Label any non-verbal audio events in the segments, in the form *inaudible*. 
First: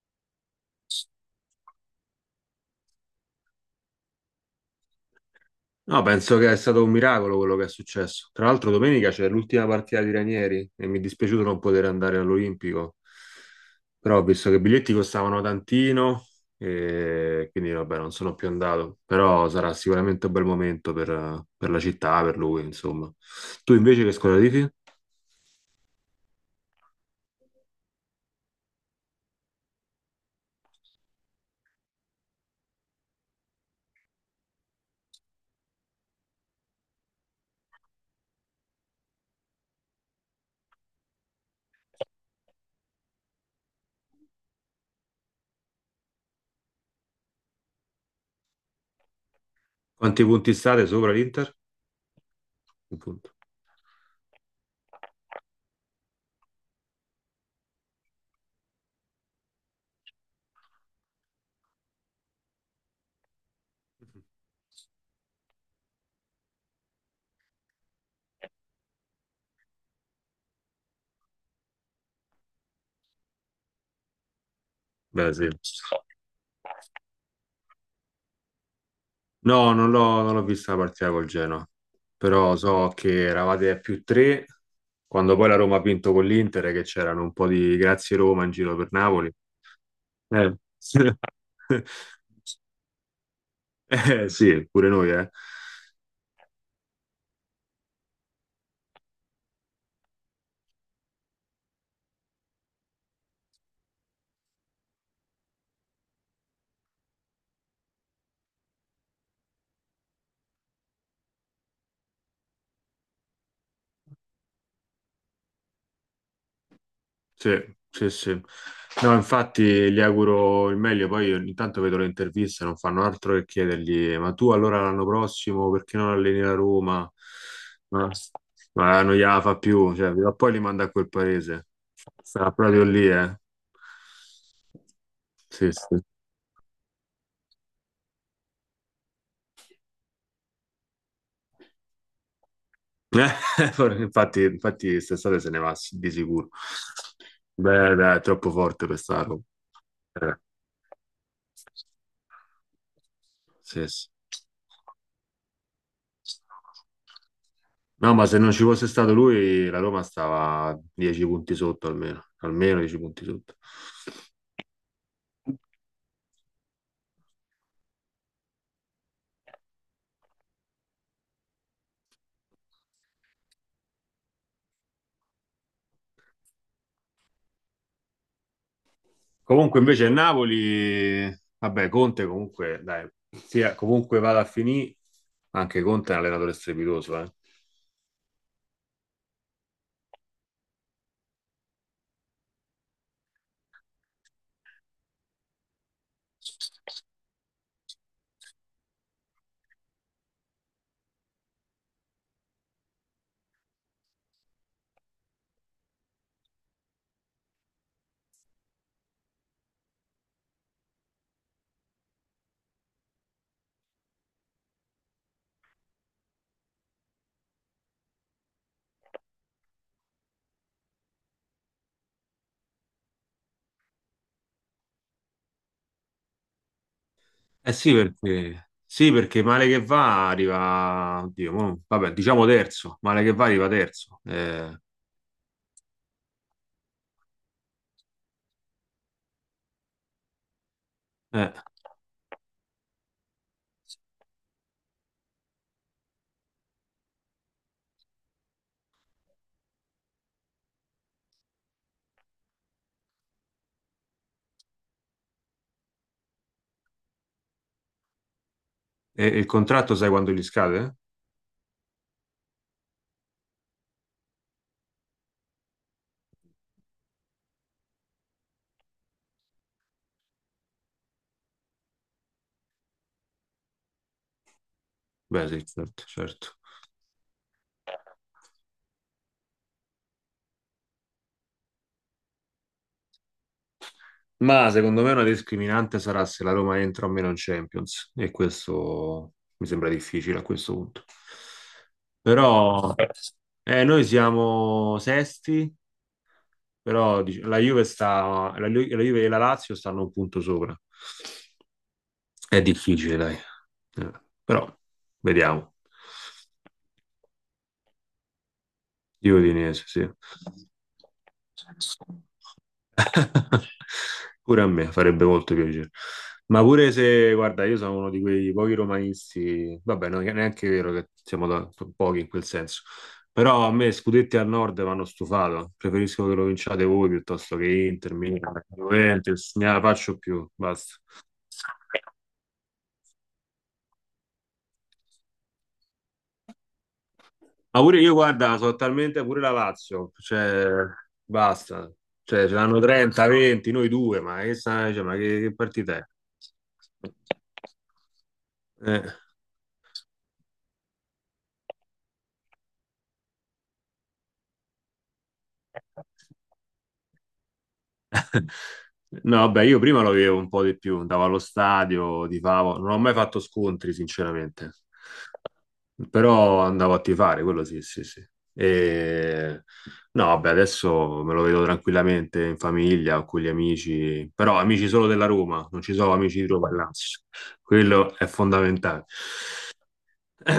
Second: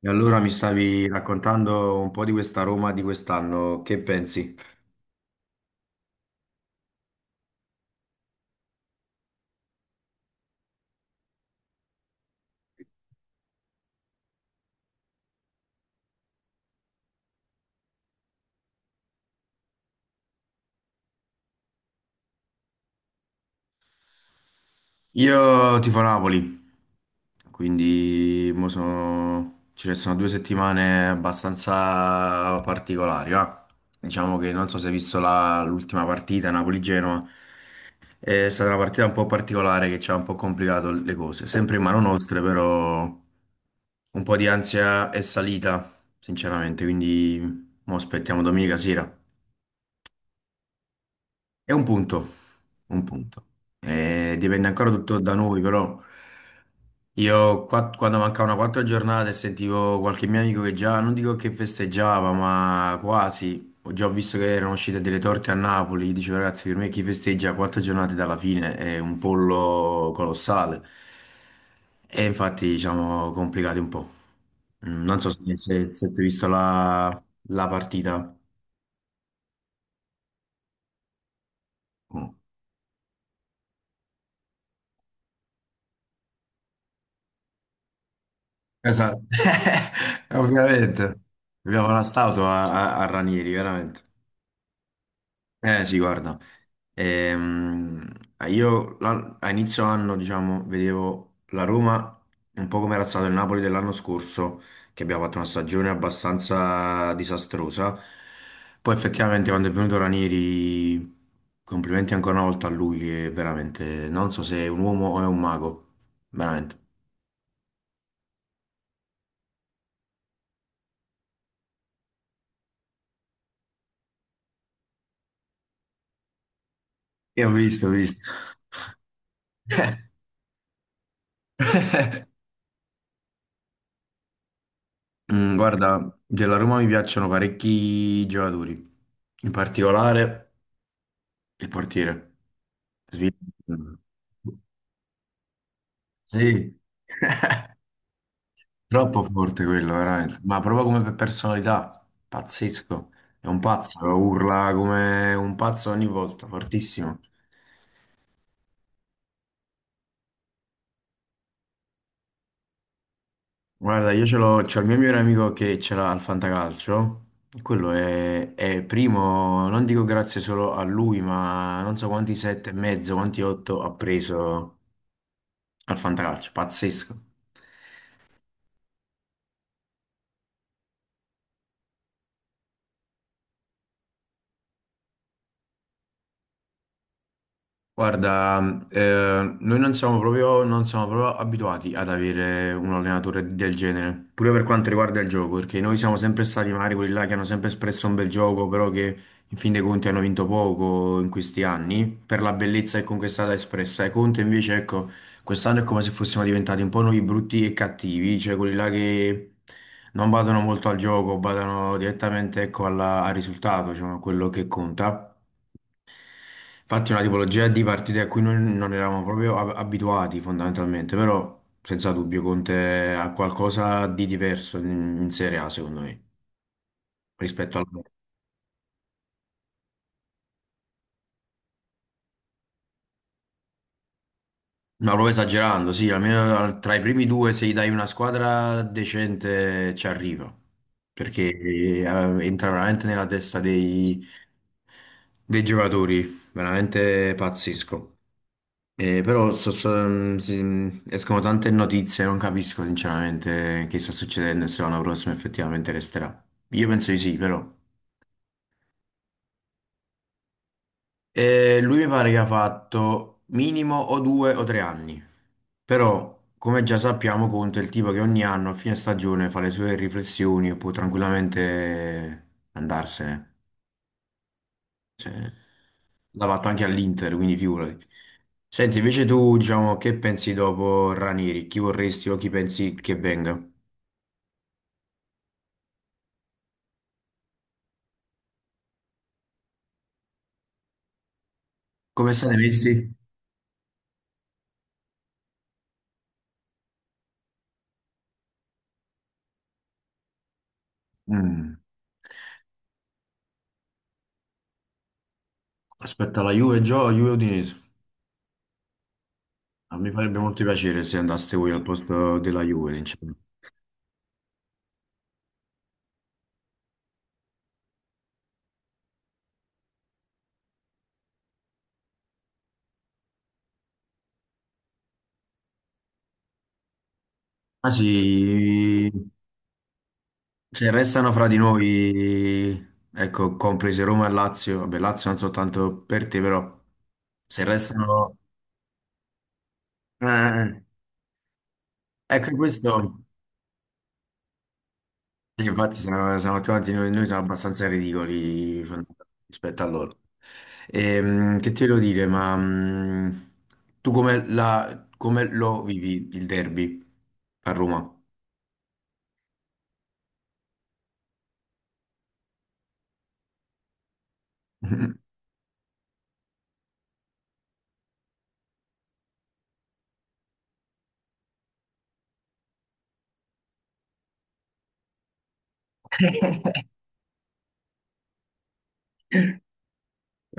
E allora mi stavi raccontando un po' di questa Roma di quest'anno, che pensi? No, penso che è stato un miracolo quello che è successo. Tra l'altro, domenica c'è l'ultima partita di Ranieri e mi è dispiaciuto non poter andare all'Olimpico. Però ho visto che i biglietti costavano tantino e quindi vabbè, non sono più andato. Però sarà sicuramente un bel momento per la città, per lui, insomma. Tu invece che squadra tifi? Io tifo Napoli, quindi ci restano due settimane abbastanza particolari. Va. Diciamo che non so se hai visto l'ultima partita Napoli-Genoa, è stata una partita un po' particolare che ci ha un po' complicato le cose, sempre in mano nostre però un po' di ansia è salita, sinceramente, quindi mo aspettiamo domenica sera. Quanti punti state sopra l'Inter? È un punto, Un un punto. punto. Dipende ancora tutto da noi, però io quando mancavano quattro giornate sentivo qualche mio amico che già, non dico che festeggiava, ma quasi, ho già visto che erano uscite delle torte a Napoli, dicevo ragazzi, per me chi festeggia quattro giornate dalla fine è un pollo colossale. E infatti, diciamo, complicati un po'. Mm, non so Beh, sì. se tu hai visto la partita. No, non l'ho vista la partita col Genoa, Mm. però so che eravate a più tre quando poi la Roma ha vinto con l'Inter, e che c'erano un po' di grazie Roma in giro per Esatto, Napoli. *laughs* Eh. ovviamente. Abbiamo la statua *laughs* a Ranieri, veramente. Sì, pure noi, eh. Eh sì, guarda, Ehm, io a inizio anno, diciamo, vedevo la Roma un po' come era stato il Napoli dell'anno scorso, che abbiamo fatto una stagione abbastanza disastrosa. Poi effettivamente quando è venuto Ranieri, complimenti ancora una volta a lui, che veramente non so se è un uomo o è un mago, veramente. Sì, sì, sì. No, infatti gli auguro il meglio, poi io ogni tanto vedo le interviste, non fanno altro che chiedergli, ma tu allora l'anno prossimo perché non alleni la Roma? Io ho visto, ho Ma, visto. ma non gliela fa più, cioè, *laughs* prima o poi li manda a quel paese. Sarà proprio lì, eh. Mm, Sì, sì. guarda, della Roma mi piacciono parecchi giocatori, in particolare il portiere. Svi- *laughs* Infatti, infatti quest'estate se ne va di sicuro. Sì, *laughs* Beh, dai, è troppo forte per troppo sta roba. forte quello, veramente. Eh, Ma proprio come per personalità, pazzesco. È un sì, pazzo, sì. urla come un pazzo ogni volta, fortissimo. No, ma se non ci fosse stato lui, la Roma stava 10 punti sotto almeno, almeno 10 punti sotto. Guarda, c'ho il mio migliore amico che ce l'ha al Fantacalcio. E quello è primo, non dico grazie solo a lui, ma non so quanti sette e mezzo, quanti otto ha preso. Al fantacalcio, pazzesco. Comunque invece il Napoli, vabbè, Conte comunque, dai, sia comunque vada a finire, anche Conte è un allenatore strepitoso, eh. Guarda, noi non siamo proprio, non siamo proprio abituati ad avere un allenatore del genere, pure per quanto riguarda il gioco, perché noi siamo sempre stati magari quelli là che hanno sempre espresso un bel gioco, però che in fin dei conti hanno vinto poco in questi anni, per la bellezza che comunque è stata espressa. E Conte invece, ecco, quest'anno è come se fossimo diventati un po' noi brutti e cattivi, cioè quelli là che non badano molto al gioco, badano direttamente, ecco, al risultato, diciamo, a quello che conta. Infatti è una tipologia di partite a cui noi non eravamo proprio abituati fondamentalmente, però senza dubbio Conte ha qualcosa di diverso in Serie A secondo me Eh rispetto al... sì, perché male che va arriva, oddio, vabbè, diciamo terzo, male che va arriva terzo. Ma proprio esagerando, sì, almeno tra i primi due se gli dai una squadra decente ci arriva, perché eh, entra veramente nella testa dei giocatori, veramente pazzesco. Però escono tante notizie, non capisco sinceramente che sta succedendo e se l'anno prossimo effettivamente resterà. Io penso di sì, però. e il contratto sai quando gli scade? Lui mi pare che ha fatto minimo o due o tre anni. Però, come già sappiamo, Conte è il tipo che ogni anno a fine stagione fa le sue riflessioni e può tranquillamente andarsene. Beh, Cioè, sì, certo, l'ha certo. fatto anche all'Inter, quindi figurati. Senti, invece tu, diciamo, che pensi dopo Ranieri? Chi vorresti o chi pensi che venga? Ma secondo me una discriminante sarà se la Roma entra o meno in Champions e questo mi sembra difficile a questo punto. Come state messi? Però noi siamo sesti, però la Juve e la Lazio stanno un punto sopra. Mm. È difficile, dai. Eh, però vediamo. Aspetta, la Juve gioca, Juve Udinese. Di Udinese, Ah, sì. mi farebbe molto piacere se andaste voi al posto della Juve, sinceramente. *laughs* Pure a me farebbe molto piacere. Ma pure se, guarda, io sono uno di quei pochi romanisti, vabbè, non è neanche vero che siamo pochi in quel senso, però a me scudetti al nord vanno stufato, preferisco che lo vinciate voi piuttosto che Ah Inter, Milan, sì, Juventus, ne la faccio più, se basta. restano fra di noi, ecco, comprese Roma e Lazio, vabbè, Lazio non soltanto per te, però se Ma pure io, restano... guarda, sono talmente pure la Lazio, Eh, cioè, basta. Cioè, ecco, ce l'hanno questo... 30, 20, noi due, ma che, cioè, ma che, Sì, infatti partita è? Siamo tutti noi, siamo abbastanza ridicoli Eh. rispetto a loro. Che ti volevo dire, ma tu come, come lo vivi il derby a Roma? *laughs* No, vabbè, io prima lo vivevo un po' di più, andavo allo stadio, tifavo, non ho mai fatto scontri, sinceramente, *laughs* però andavo a tifare, quello sì, sì, sì. E... No, vabbè, adesso me lo vedo tranquillamente in famiglia o con gli amici, però amici solo della Roma, non ci sono amici di Roma e Lazio, quello è fondamentale.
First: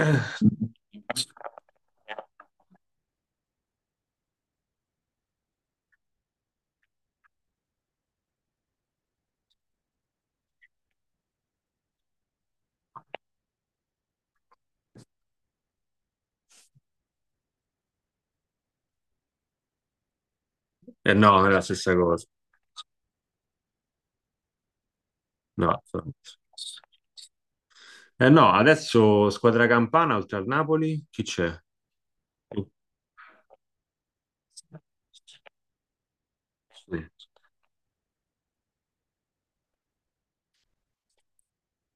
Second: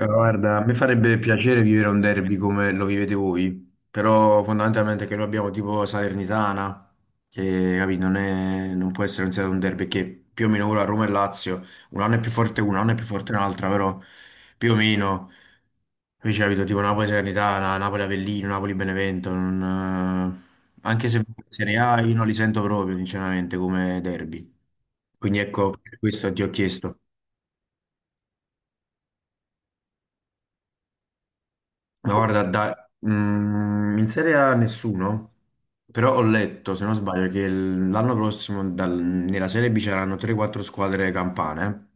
Guarda, a me farebbe piacere vivere un derby come lo vivete voi, però fondamentalmente che noi abbiamo tipo Salernitana, che capì, non può essere considerato un derby, che più o meno ora Roma e Lazio, un anno è più forte una, un anno è più forte un'altra, però più o meno... Capisci, capito? Tipo Napoli-Salernitana, Napoli-Avellino, Napoli-Benevento, non, anche Eh se in no, non è la Serie stessa A io cosa. non li sento proprio, sinceramente, come derby. Quindi ecco, No, per no. questo ti ho chiesto. Eh no, adesso squadra campana oltre al Napoli, chi c'è? Ma guarda, Mm. In Serie A nessuno, però ho letto, se non sbaglio, che l'anno prossimo nella Serie B c'erano 3-4 squadre campane.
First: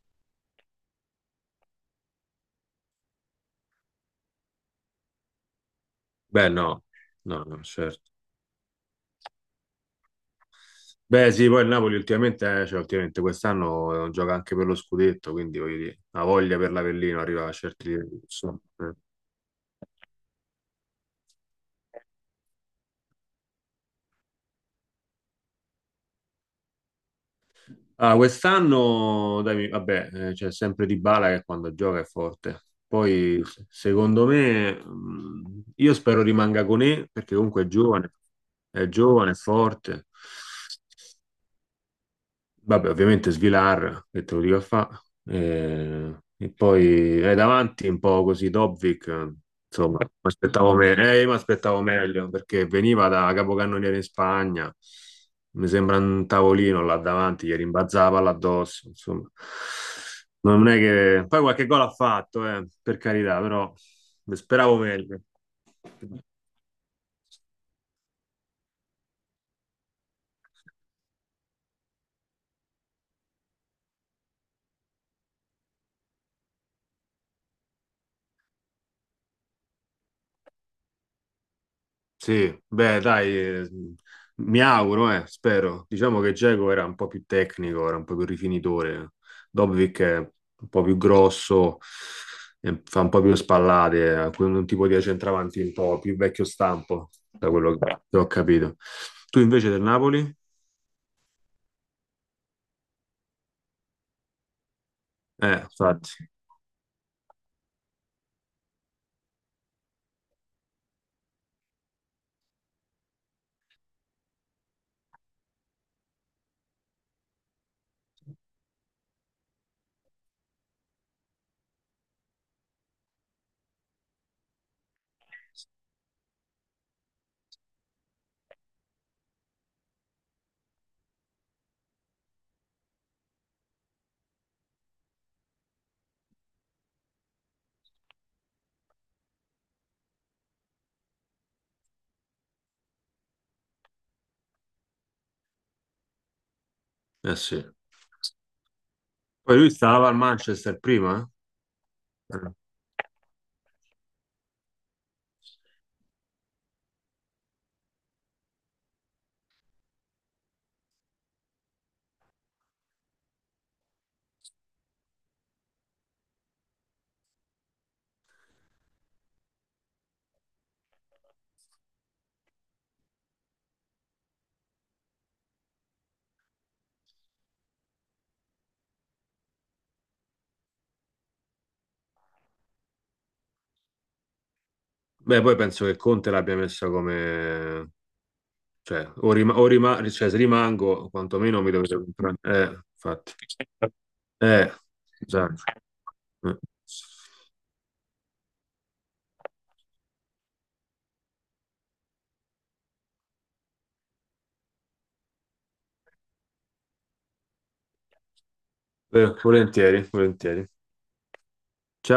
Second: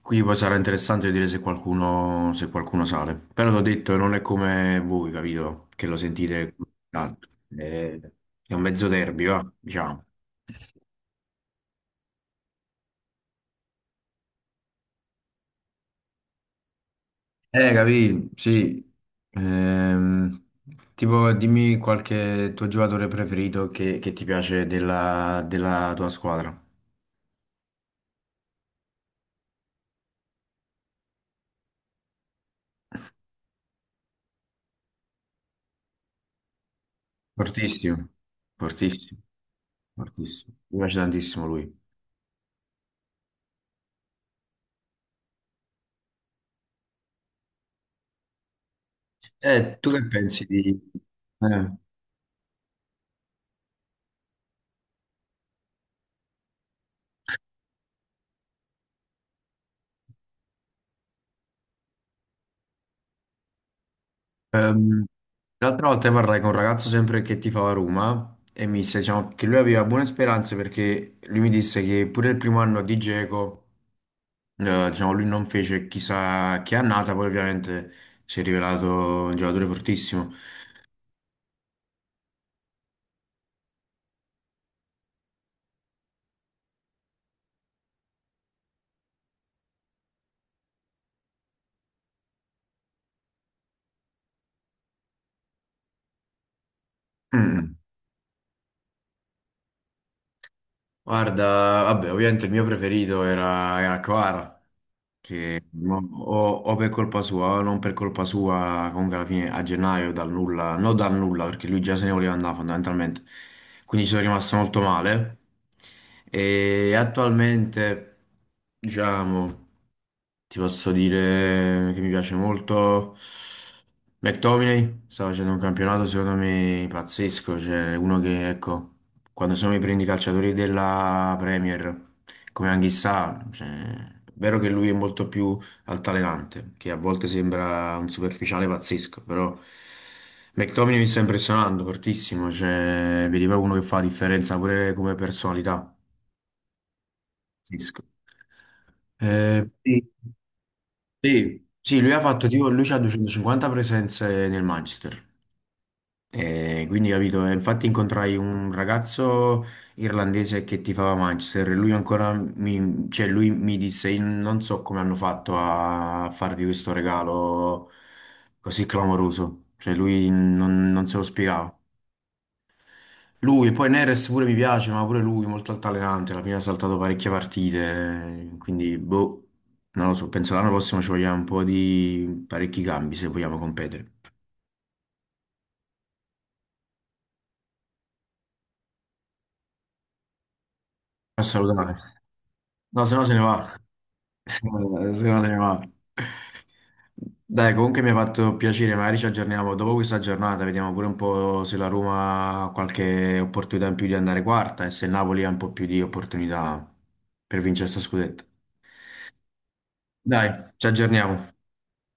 Quindi poi sarà interessante vedere se qualcuno, se qualcuno sale. Però l'ho detto, non è come voi, capito? Che lo Beh, sentite no, tanto. no, no, certo. È un mezzo derby, va, diciamo. Beh, sì, poi il Napoli ultimamente, cioè, ultimamente quest'anno gioca anche per lo scudetto, quindi voglio dire, la voglia per l'Avellino arriva a certi livelli. Capì, insomma, sì. eh. Ehm, tipo, dimmi qualche tuo giocatore preferito che ti piace della tua squadra. Ah, quest'anno, dai, vabbè, c'è sempre Dybala che quando gioca è forte. Poi, secondo me, io spero rimanga con E, perché comunque è Fortissimo, giovane, è fortissimo, giovane, è forte. fortissimo. Mi piace tantissimo lui. Vabbè, ovviamente Svilar, che te lo dico a fa. E poi davanti un po' così Dobbik, Tu insomma, che mi pensi di... aspettavo mi eh, aspettavo meglio perché veniva da capocannoniere in Spagna. Mi sembra un tavolino là davanti, gli rimbalzava là addosso, insomma. Non è che... Poi qualche gol ha fatto, per carità, però speravo ehm, meglio. l'altra volta parlai con un ragazzo sempre che tifava Roma e mi disse, diciamo, che lui aveva buone speranze perché lui mi disse che pure il primo anno di Dzeko eh, diciamo, lui non fece chissà che annata, poi ovviamente si è rivelato un giocatore fortissimo. Sì, beh, dai, mi auguro, spero. Diciamo che Dzeko era un po' più tecnico, era un po' più rifinitore. Dobbik è un po' più grosso, fa un po' più spallate, ha un tipo di centravanti un po' più vecchio stampo, da Mm. quello che ho capito. Tu invece del Napoli? Guarda, vabbè, ovviamente il mio preferito era Kvara. Che Infatti, o per colpa sua o non per colpa sua, comunque alla fine a gennaio dal nulla, non dal nulla perché lui già se ne voleva andare fondamentalmente, quindi ci sono rimasto molto male e attualmente diciamo ti posso dire che mi piace molto McTominay, sta facendo un campionato secondo me pazzesco, cioè uno che ecco quando sono i prendi i calciatori della Premier come Anghissà, cioè, è vero che lui è molto più altalenante, che a volte sembra un superficiale pazzesco, però McTominay mi sta impressionando fortissimo, cioè, vedi proprio uno che fa la differenza pure come personalità, eh sì. pazzesco. Poi lui stava Sì. al Manchester prima? Sì, sì, lui ha fatto Eh? tipo, lui c'ha 250 presenze nel Manchester. E quindi capito, e infatti incontrai un ragazzo irlandese che tifava Manchester e lui ancora mi, cioè lui mi disse: "Io non so come hanno fatto a farvi questo regalo così clamoroso", cioè lui non, non se lo spiegava. Lui e poi Neres pure mi piace, ma pure lui molto altalenante, alla fine ha saltato parecchie partite, quindi boh, non lo so, penso l'anno prossimo ci vogliamo un po' di parecchi cambi se vogliamo competere. Beh, poi penso che Conte l'abbia messa come... Cioè, se rimango, A quantomeno mi salutare, dovete comprare. No se no Infatti. se ne va. Eh, Eh, Secondo me, esatto. va. Eh. Dai, comunque mi ha fatto piacere, magari ci aggiorniamo dopo questa giornata, vediamo pure un po' se la Roma ha qualche opportunità in più di andare quarta e se il Napoli ha un po' più di opportunità per vincere sta scudetto. Volentieri, volentieri. Dai, ci aggiorniamo. Ciao.